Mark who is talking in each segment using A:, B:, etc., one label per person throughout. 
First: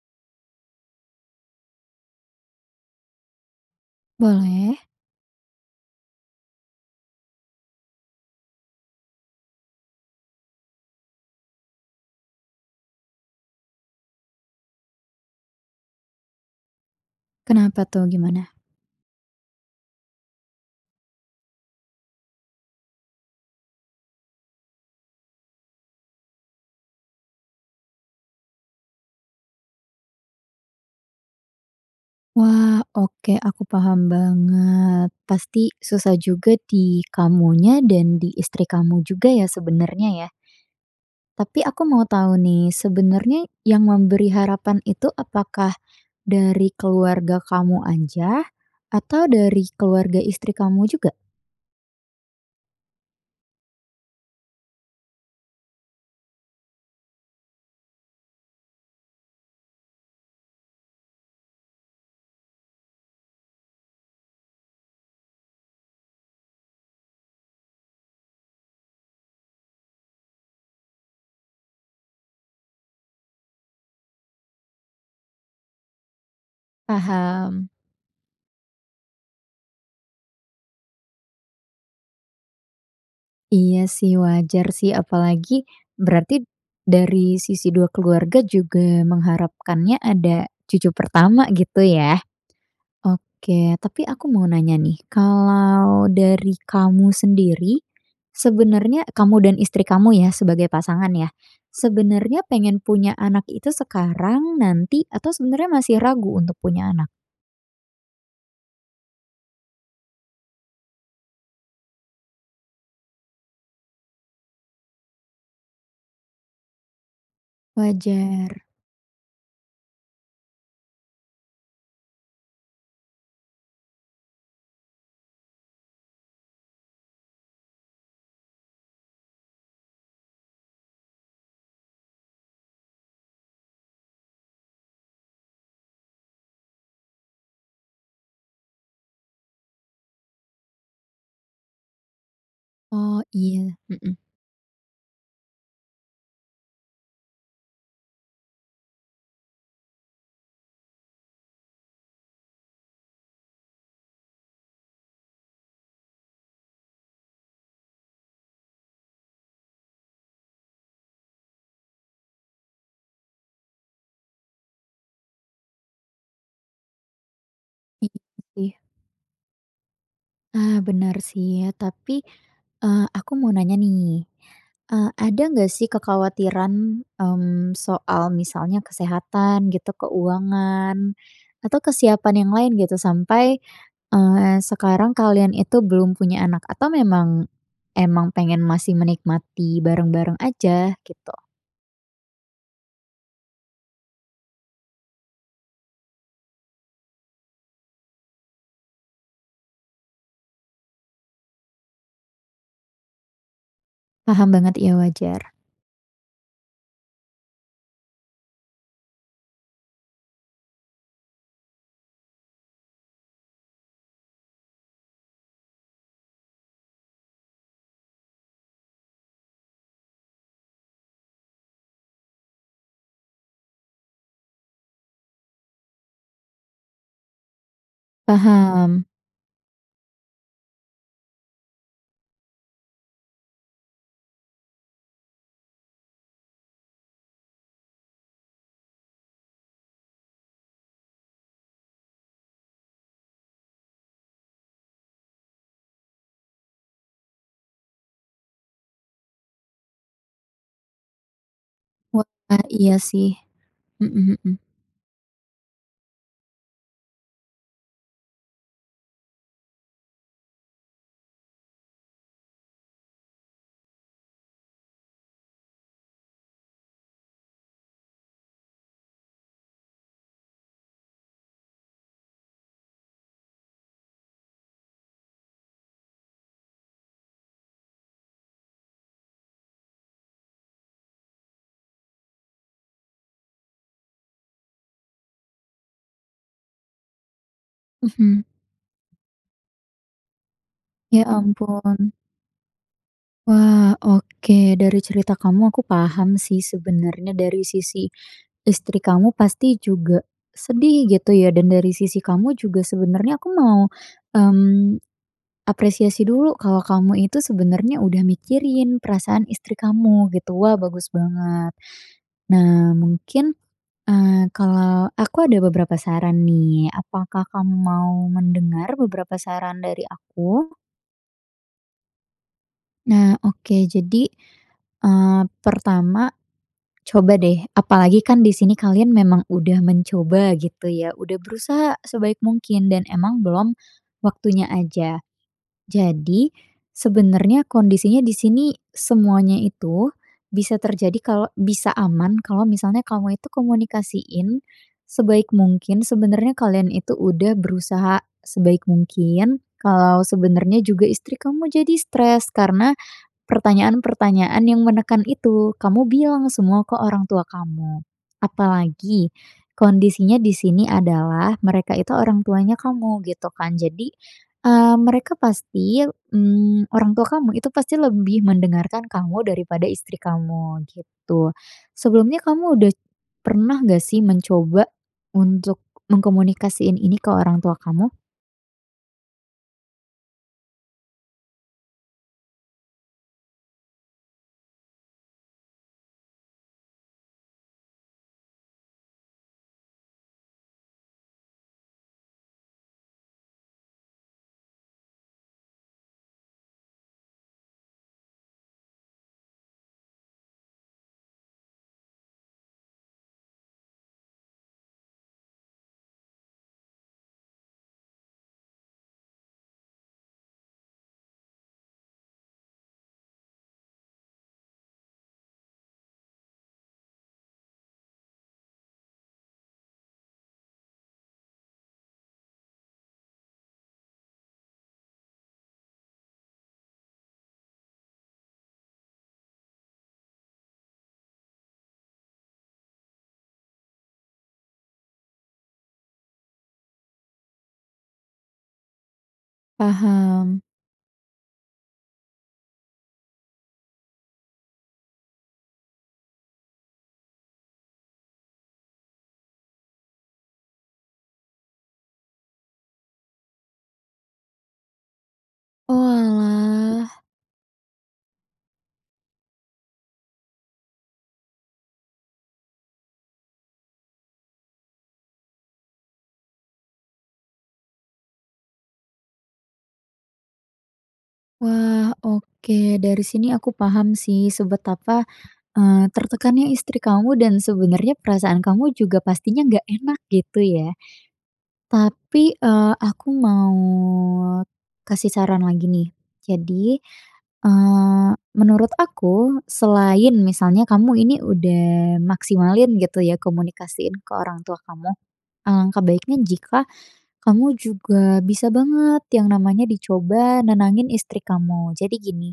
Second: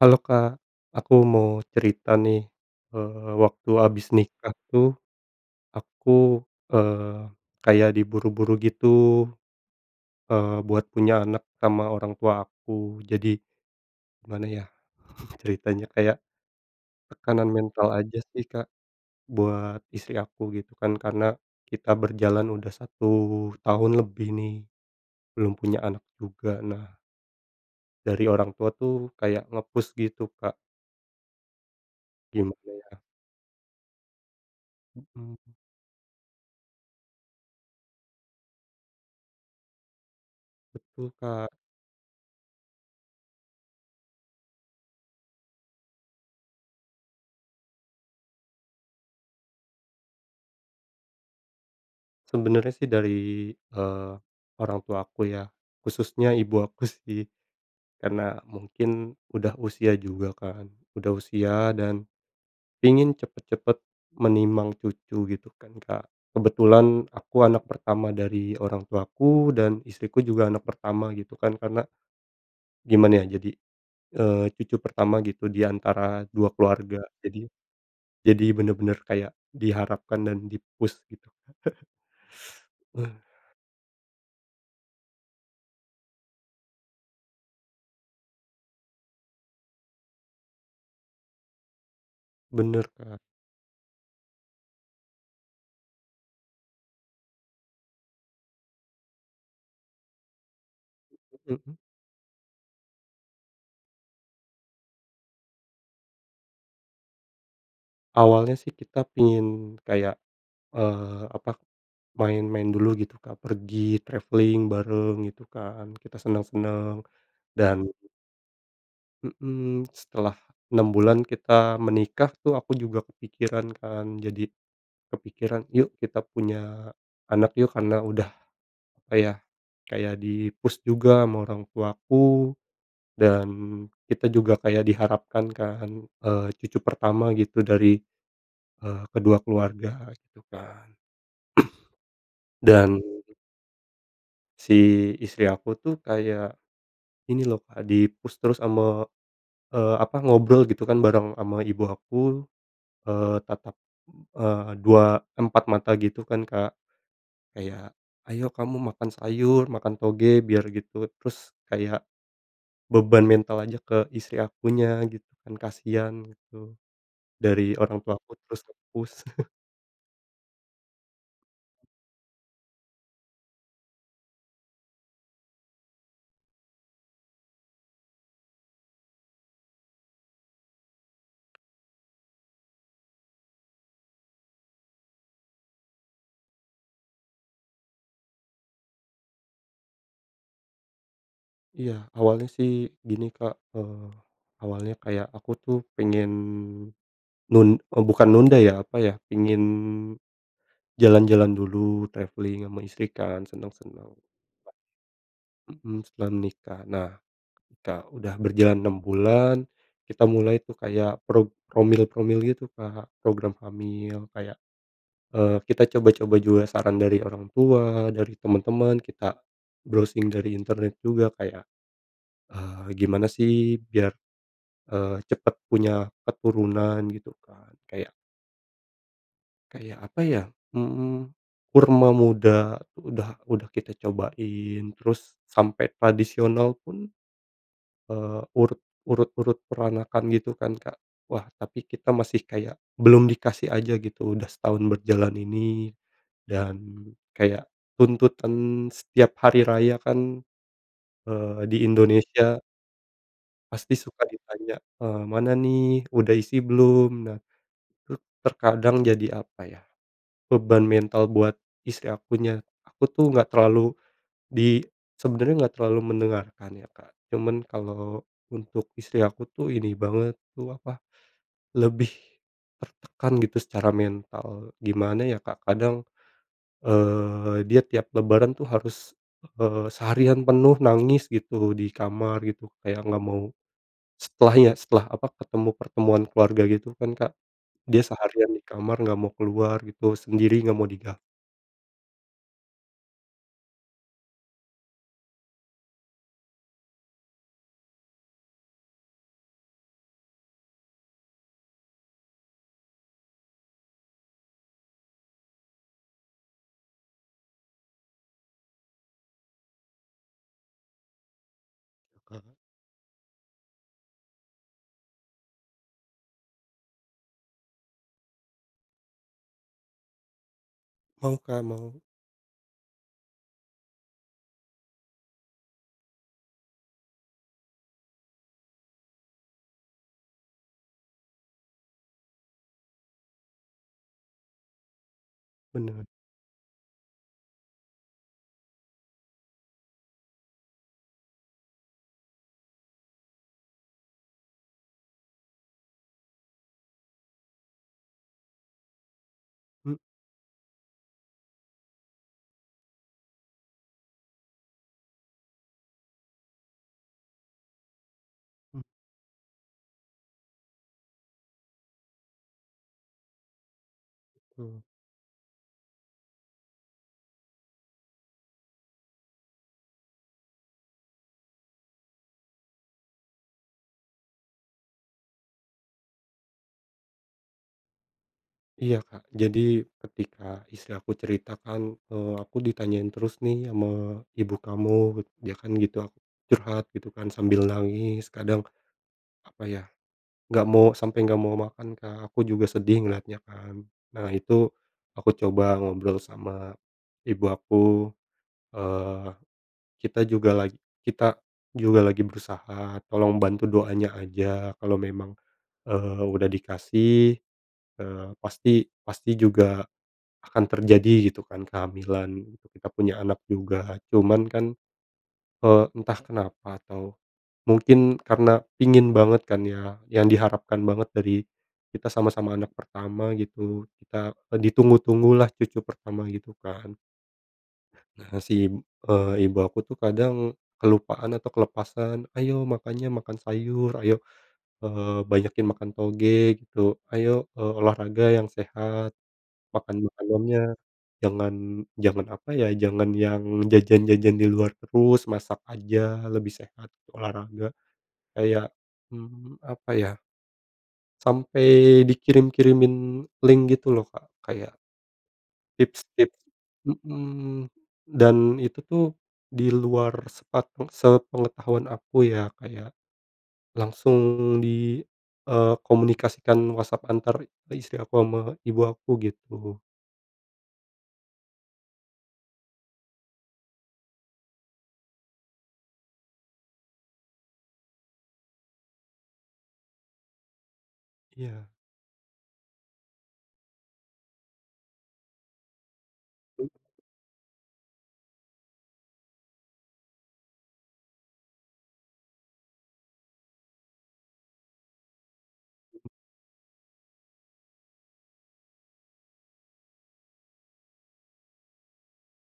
A: Halo, Kak, aku mau cerita nih. Eee, waktu abis nikah
B: Boleh.
A: tuh aku, eee, kaya diburu-buru gitu, eee, buat punya anak sama orang tua aku. Jadi gimana ya, ceritanya kayak tekanan
B: Kenapa
A: mental
B: tuh,
A: aja sih,
B: gimana?
A: Kak, buat istri aku gitu kan, karena kita berjalan udah 1 tahun lebih nih, belum punya anak juga. Nah dari orang tua tuh kayak nge-push gitu, Kak. Gimana
B: Wah,
A: ya?
B: oke aku paham banget,
A: Mhm.
B: pasti susah juga di kamunya dan di istri kamu juga ya, sebenarnya ya.
A: Betul, Kak.
B: Tapi aku mau tahu nih, sebenarnya yang memberi harapan itu, apakah dari keluarga kamu aja atau dari keluarga istri kamu juga?
A: Sebenernya sih dari, eee, orang tua aku ya, khususnya ibu aku sih. Karena mungkin udah usia juga kan. Udah usia dan ingin cepet-cepet menimang cucu gitu kan, Kak. Kebetulan aku anak pertama dari orang tuaku dan istriku juga anak pertama gitu kan, karena gimana ya, jadi, eee, cucu pertama gitu di antara 2 keluarga, jadi
B: Paham.
A: jadi bener-bener kayak diharapkan dan di-push gitu. Eh.
B: Iya sih, wajar sih, apalagi berarti dari sisi 2 keluarga juga mengharapkannya ada cucu pertama gitu ya.
A: Bener, Kak.
B: Oke, tapi aku mau nanya nih, kalau dari kamu sendiri, sebenarnya e kamu dan istri kamu ya, sebagai pasangan ya.
A: Mmm, mhm?
B: Sebenarnya pengen punya anak itu sekarang, nanti, atau sebenarnya masih ragu untuk punya anak?
A: Awalnya sih kita pingin kayak, eee, apa, main-main dulu gitu, Kak, pergi traveling bareng gitu kan, kita seneng-seneng, dan
B: Wajar.
A: mhm, setelah 6 bulan kita menikah tuh aku juga kepikiran kan. Jadi kepikiran, yuk kita punya anak yuk, karena udah kayak kayak di-push juga ama orang tuaku. Dan kita juga kayak diharapkan kan, eee, cucu pertama gitu dari, eee, kedua keluarga gitu kan. Dan
B: Oh iya, mhm.
A: si istri aku tuh kayak ini loh, Kak, di-push terus ama, eee, apa, ngobrol gitu kan bareng ama ibu aku. Eee, tatap, eee, dua empat mata gitu kan, Kak. Kayak, ayo kamu makan sayur, makan toge biar gitu, terus kayak beban mental aja ke istri akunya gitu kan, kasian gitu. Dari orang
B: Iya
A: tua aku terus
B: sih.
A: nge-push.
B: Ah benar sih ya, tapi, eee, aku mau nanya nih. Eee, ada nggak sih kekhawatiran, mmm, soal misalnya kesehatan gitu, keuangan atau kesiapan yang lain gitu, sampai, eee, sekarang kalian itu belum punya anak atau memang emang pengen masih menikmati bareng-bareng aja gitu?
A: Iya, awalnya sih gini Kak, eee, awalnya kayak aku tuh pingin nun e bukan nunda ya, apa ya, pingin jalan-jalan dulu traveling ama istri kan seneng-seneng,
B: Paham banget, iya wajar.
A: ta mhm, setelah nikah. Nah, Kak, udah berjalan 6 bulan, kita mulai tuh kayak prog promil promil gitu, Kak, program hamil. Kayak, eee, kita coba-coba juga saran dari orang tua, dari temen-temen, kita browsing dari internet juga kayak, eee, gimana sih biar, eee, cepet punya keturunan gitu, Kak, kayak
B: Paham.
A: kayak apa ya? Mmm, kurma muda udah udah kita cobain, terus sampai tradisional pun, eee, urut urut urut peranakan gitu kan, Kak. Wah, tapi kita masih kayak belum dikasih aja gitu udah setahun berjalan ini dan kayak tuntutan setiap hari raya kan, eee, di Indonesia
B: Wah, iya sih.
A: pasti
B: Mhm
A: suka
B: mhm.
A: ditanya, eee, "Mana nih, udah isi belum?" Nah, itu terkadang jadi apa ya, beban mental buat istri akunya, aku tuh enggak terlalu di sebenarnya enggak terlalu mendengarkan ya, Kak. Cuman kalau untuk istri aku tuh ini banget tuh apa, lebih tertekan gitu secara mental. Gimana ya, Kak, kadang, eee, dia tiap lebaran tuh harus, eee, seharian penuh nangis gitu, di kamar gitu, kayak enggak mau setelahnya, setelah apa, ketemu pertemuan keluarga gitu kan, Kak, dia
B: Mhm.
A: seharian di kamar enggak mau keluar gitu, sendiri enggak mau digang
B: Ya ampun. Wah, oke dari cerita kamu aku paham sih, sebenarnya dari sisi istri kamu pasti juga sedih gitu ya, dan dari sisi kamu juga sebenarnya aku mau, mmm, apresiasi dulu, kalau kamu itu sebenarnya udah mikirin perasaan istri kamu gitu, wah bagus banget.
A: Heeh.
B: Nah, mungkin, eee, kalau aku ada beberapa saran nih, apakah kamu mau mendengar beberapa saran dari aku?
A: Heeh, Kak, emang
B: Nah oke, jadi, eee, pertama coba deh, apalagi kan di sini kalian memang udah mencoba gitu ya, udah berusaha sebaik mungkin dan emang belum waktunya aja.
A: bener.
B: Jadi, sebenarnya kondisinya di sini semuanya itu bisa terjadi kalau bisa aman kalau misalnya kamu itu komunikasiin sebaik mungkin, sebenarnya kalian itu udah berusaha sebaik mungkin,
A: Mmm.
B: kalau sebenarnya juga istri kamu jadi stres, karena pertanyaan-pertanyaan yang menekan itu, kamu bilang semua ke orang tua kamu.
A: Mmm.
B: Apalagi kondisinya di sini adalah mereka itu orang tuanya kamu gitu kan, jadi,
A: Mhm.
B: mmm, mereka pasti, mmm, orang tua kamu itu pasti lebih mendengarkan kamu daripada istri kamu gitu. Sebelumnya kamu udah pernah enggak sih, mencoba untuk mengkomunikasiin ini ke orang tua kamu?
A: Iya, Kak, jadi ketika istri aku cerita kan, eee, "Aku ditanyain terus nih ama ibu kamu," dia kan gitu. Aku curhat gitu kan sambil nangis, kadang apa ya, nggak mau sampai nggak mau makan, Kak, aku juga sedih ngeliatnya kan. Nah itu aku coba ngobrol sama ibu aku, eee, kita juga lag kita juga lagi berusaha, tolong bantu doanya aja, kalau memang, eee, udah dikasih, eee, pasti pasti juga akan terjadi gitu kan kehamilan, kita punya anak juga. Cuman kan, eee, entah kenapa atau mungkin karena pingin banget kan ya, yang diharapkan banget dari kita sama-sama anak pertama gitu, kita e ditunggu-tunggulah cucu pertama gitu kan. Nah nah si, eee, ibu aku tuh kadang kelupaan atau kelepasan, ayo makanya makan sayur, ayo, eee, banyakin makan toge gitu. Ayo, eee, olahraga yang sehat, makan makanannya
B: Paham.
A: jangan jangan apa ya, jangan yang jajan-jajan di luar terus, masak aja lebih sehat, olahraga. Kayak, mmm, apa ya sampai dikirim-kirimin link gitu loh, Kak, kayak tips-tip
B: Oalah.
A: mhm, dan itu tuh di luar sepat e sepengetahuan aku ya, Kayak langsung di, eee, komunikasikan WhatsApp antar ke istri aku sama ibu aku gitu.
B: Wah, oke, dari sini aku paham sih sebetapa, eee, tertekannya istri kamu dan sebenarnya perasaan kamu juga pastinya nggak enak gitu ya.
A: Iya.
B: Tapi, eee, aku mau kasih saran lagi nih.
A: Mmm.
B: Jadi, eee, menurut aku selain misalnya kamu ini udah maksimalin gitu ya, komunikasiin ke orang tua kamu. Alangkah
A: Mhm.
B: baiknya jika kamu juga bisa banget yang namanya dicoba nenangin istri kamu. Jadi gini,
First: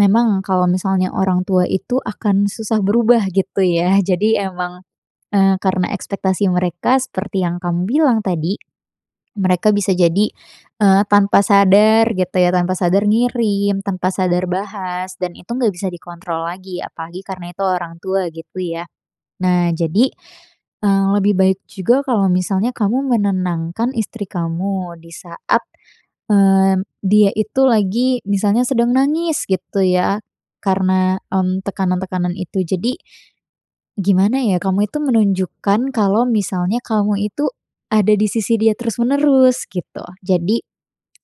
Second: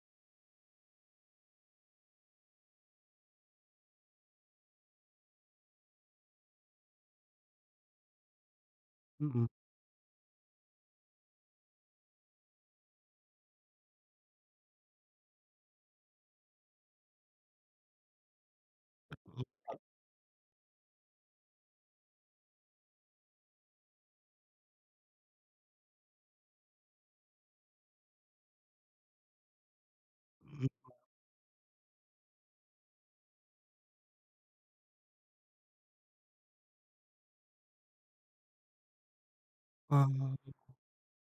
B: memang kalau misalnya orang tua itu akan susah berubah gitu ya, jadi emang, eee, karena ekspektasi mereka seperti yang kamu bilang tadi,
A: Mhm.
B: mereka bisa jadi, eee, tanpa sadar gitu ya, tanpa sadar ngirim, tanpa sadar bahas dan itu enggak bisa dikontrol lagi, apalagi karena itu orang tua gitu ya.
A: Setuju,
B: Nah
A: Kak.
B: jadi, eee, lebih baik juga kalau misalnya kamu menenangkan istri kamu di saat, mmm, dia itu lagi misalnya sedang nangis gitu ya,
A: Mhm.
B: karena m tekanan-tekanan itu, jadi gimana ya, kamu itu menunjukkan kalau misalnya kamu itu ada di sisi dia terus-menerus gitu,
A: Ah.
B: jadi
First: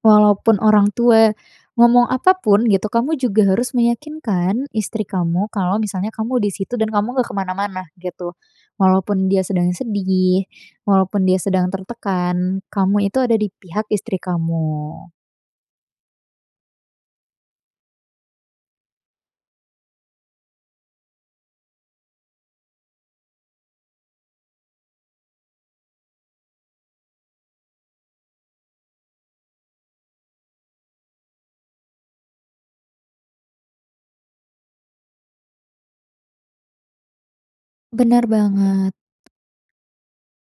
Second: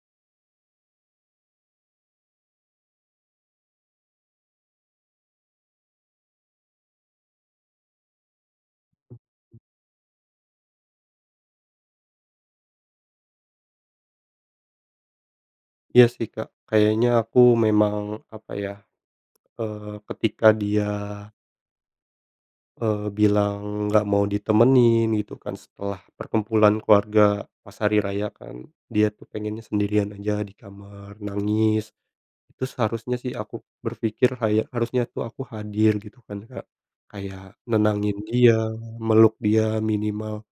B: walaupun orang tua ngomong apapun gitu, kamu juga harus meyakinkan istri kamu kalau misalnya kamu di situ dan kamu nggak ke mana-mana gitu. Walaupun dia
A: [unintelligible]
B: sedang sedih, walaupun dia sedang tertekan, kamu itu ada di pihak istri kamu.
A: Iya sih, Kak, kayaknya aku memang apa ya, eee, ketika dia eee, bilang nggak mau ditemenin gitu kan setelah perkumpulan keluarga pas hari raya kan, dia tuh pengennya sendirian aja di kamar nangis. Itu seharusnya sih aku berpikir kayak harusnya tuh aku hadir gitu kan, Kak. Kayak nenangin
B: Bener
A: dia,
B: banget.
A: meluk dia minimal,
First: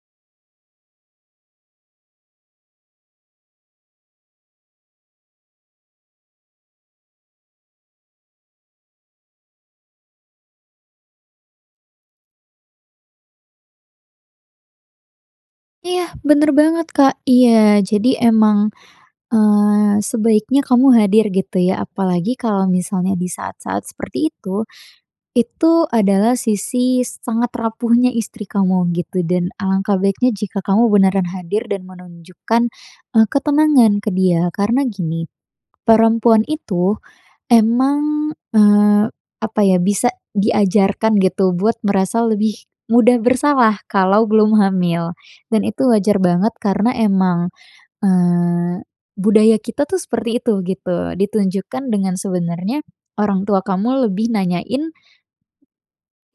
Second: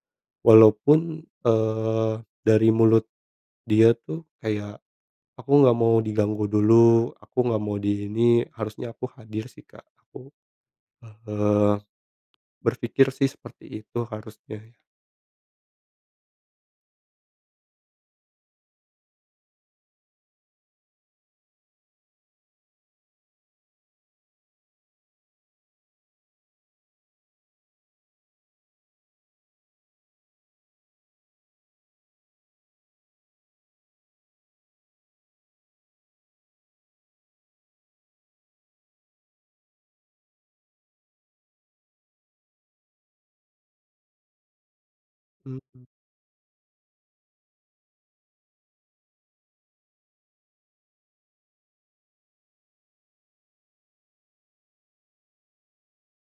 A: walaupun, eee, dari mulut dia tuh kayak, aku nggak mau diganggu dulu, aku nggak mau di ini, harusnya aku hadir sih, Kak, aku, eee, berpikir sih seperti itu harusnya ya.
B: Iya, bener banget, Kak. Iya jadi emang, eee, sebaiknya kamu hadir gitu ya, apalagi kalau misalnya di saat-saat seperti itu, itu adalah sisi sangat rapuhnya istri kamu gitu dan alangkah baiknya jika kamu beneran hadir dan menunjukkan e ketenangan ke dia, karena gini, perempuan itu emang, eee, apa ya, bisa diajarkan gitu buat merasa lebih mudah bersalah, kalau belum hamil dan itu
A: Mhm.
B: wajar banget, karena emang, eee, budaya kita tuh seperti itu gitu, ditunjukkan dengan sebenarnya orang tua kamu lebih nanyain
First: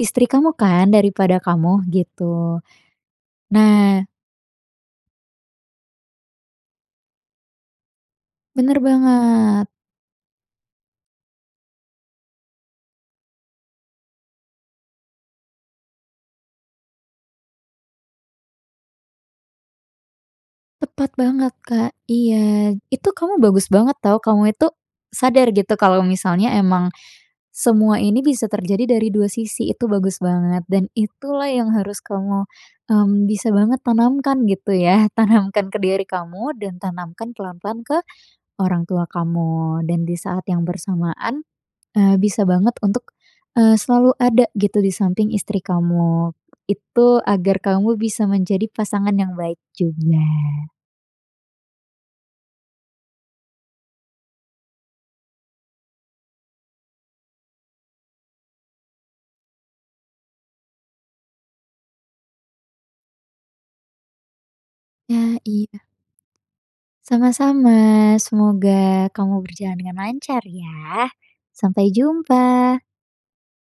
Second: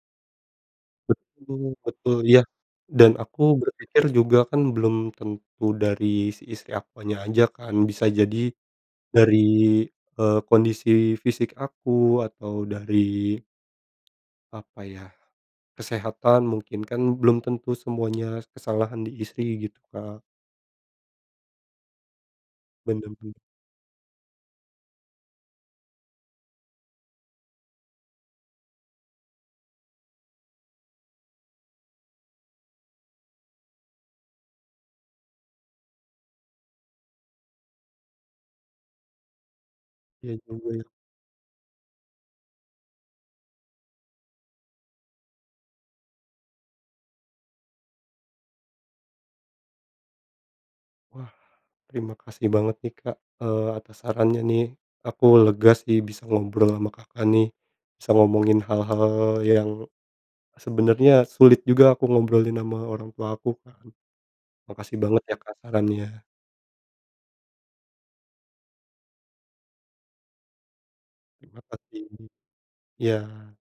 B: istri kamu kan, daripada
A: Betul
B: kamu
A: betul, iya.
B: gitu.
A: Dan aku berpikir
B: Nah
A: juga kan belum tentu dari si istri akunya aja kan, bisa jadi
B: bener
A: dari,
B: banget.
A: eee, kondisi fisik aku atau dari apa ya, kesehatan mungkin, kan belum tentu semuanya kesalahan di istri gitu, Kak.
B: Tepat banget, Kak, iya.
A: Bener
B: Itu
A: bener.
B: kamu bagus banget tahu, kamu itu sadar gitu kalau misalnya emang semua ini bisa terjadi dari dua sisi, itu bagus banget dan itulah yang harus kamu, mmm, bisa banget tanamkan gitu ya, tanamkan ke diri kamu dan tanamkan pelan-pelan ke orang tua kamu, dan di
A: Iya
B: saat yang
A: juga ya.
B: bersamaan, eee, bisa banget untuk, eee, selalu ada gitu di samping istri kamu. Itu agar kamu bisa menjadi pasangan yang baik juga.
A: Wah, terima kasih banget nih, Kak, eee, atas sarannya nih. Aku lega sih bisa ngobrol ama Kakak nih. Bisa ngomongin hal-hal yang sebenarnya sulit juga aku ngobrolin ama orang tua aku kan. Makasih banget ya,
B: Ya,
A: Kak,
B: iya.
A: sarannya.
B: Sama-sama, semoga kamu berjalan dengan lancar ya.
A: Terima
B: Sampai
A: kasih.
B: jumpa.
A: Iya.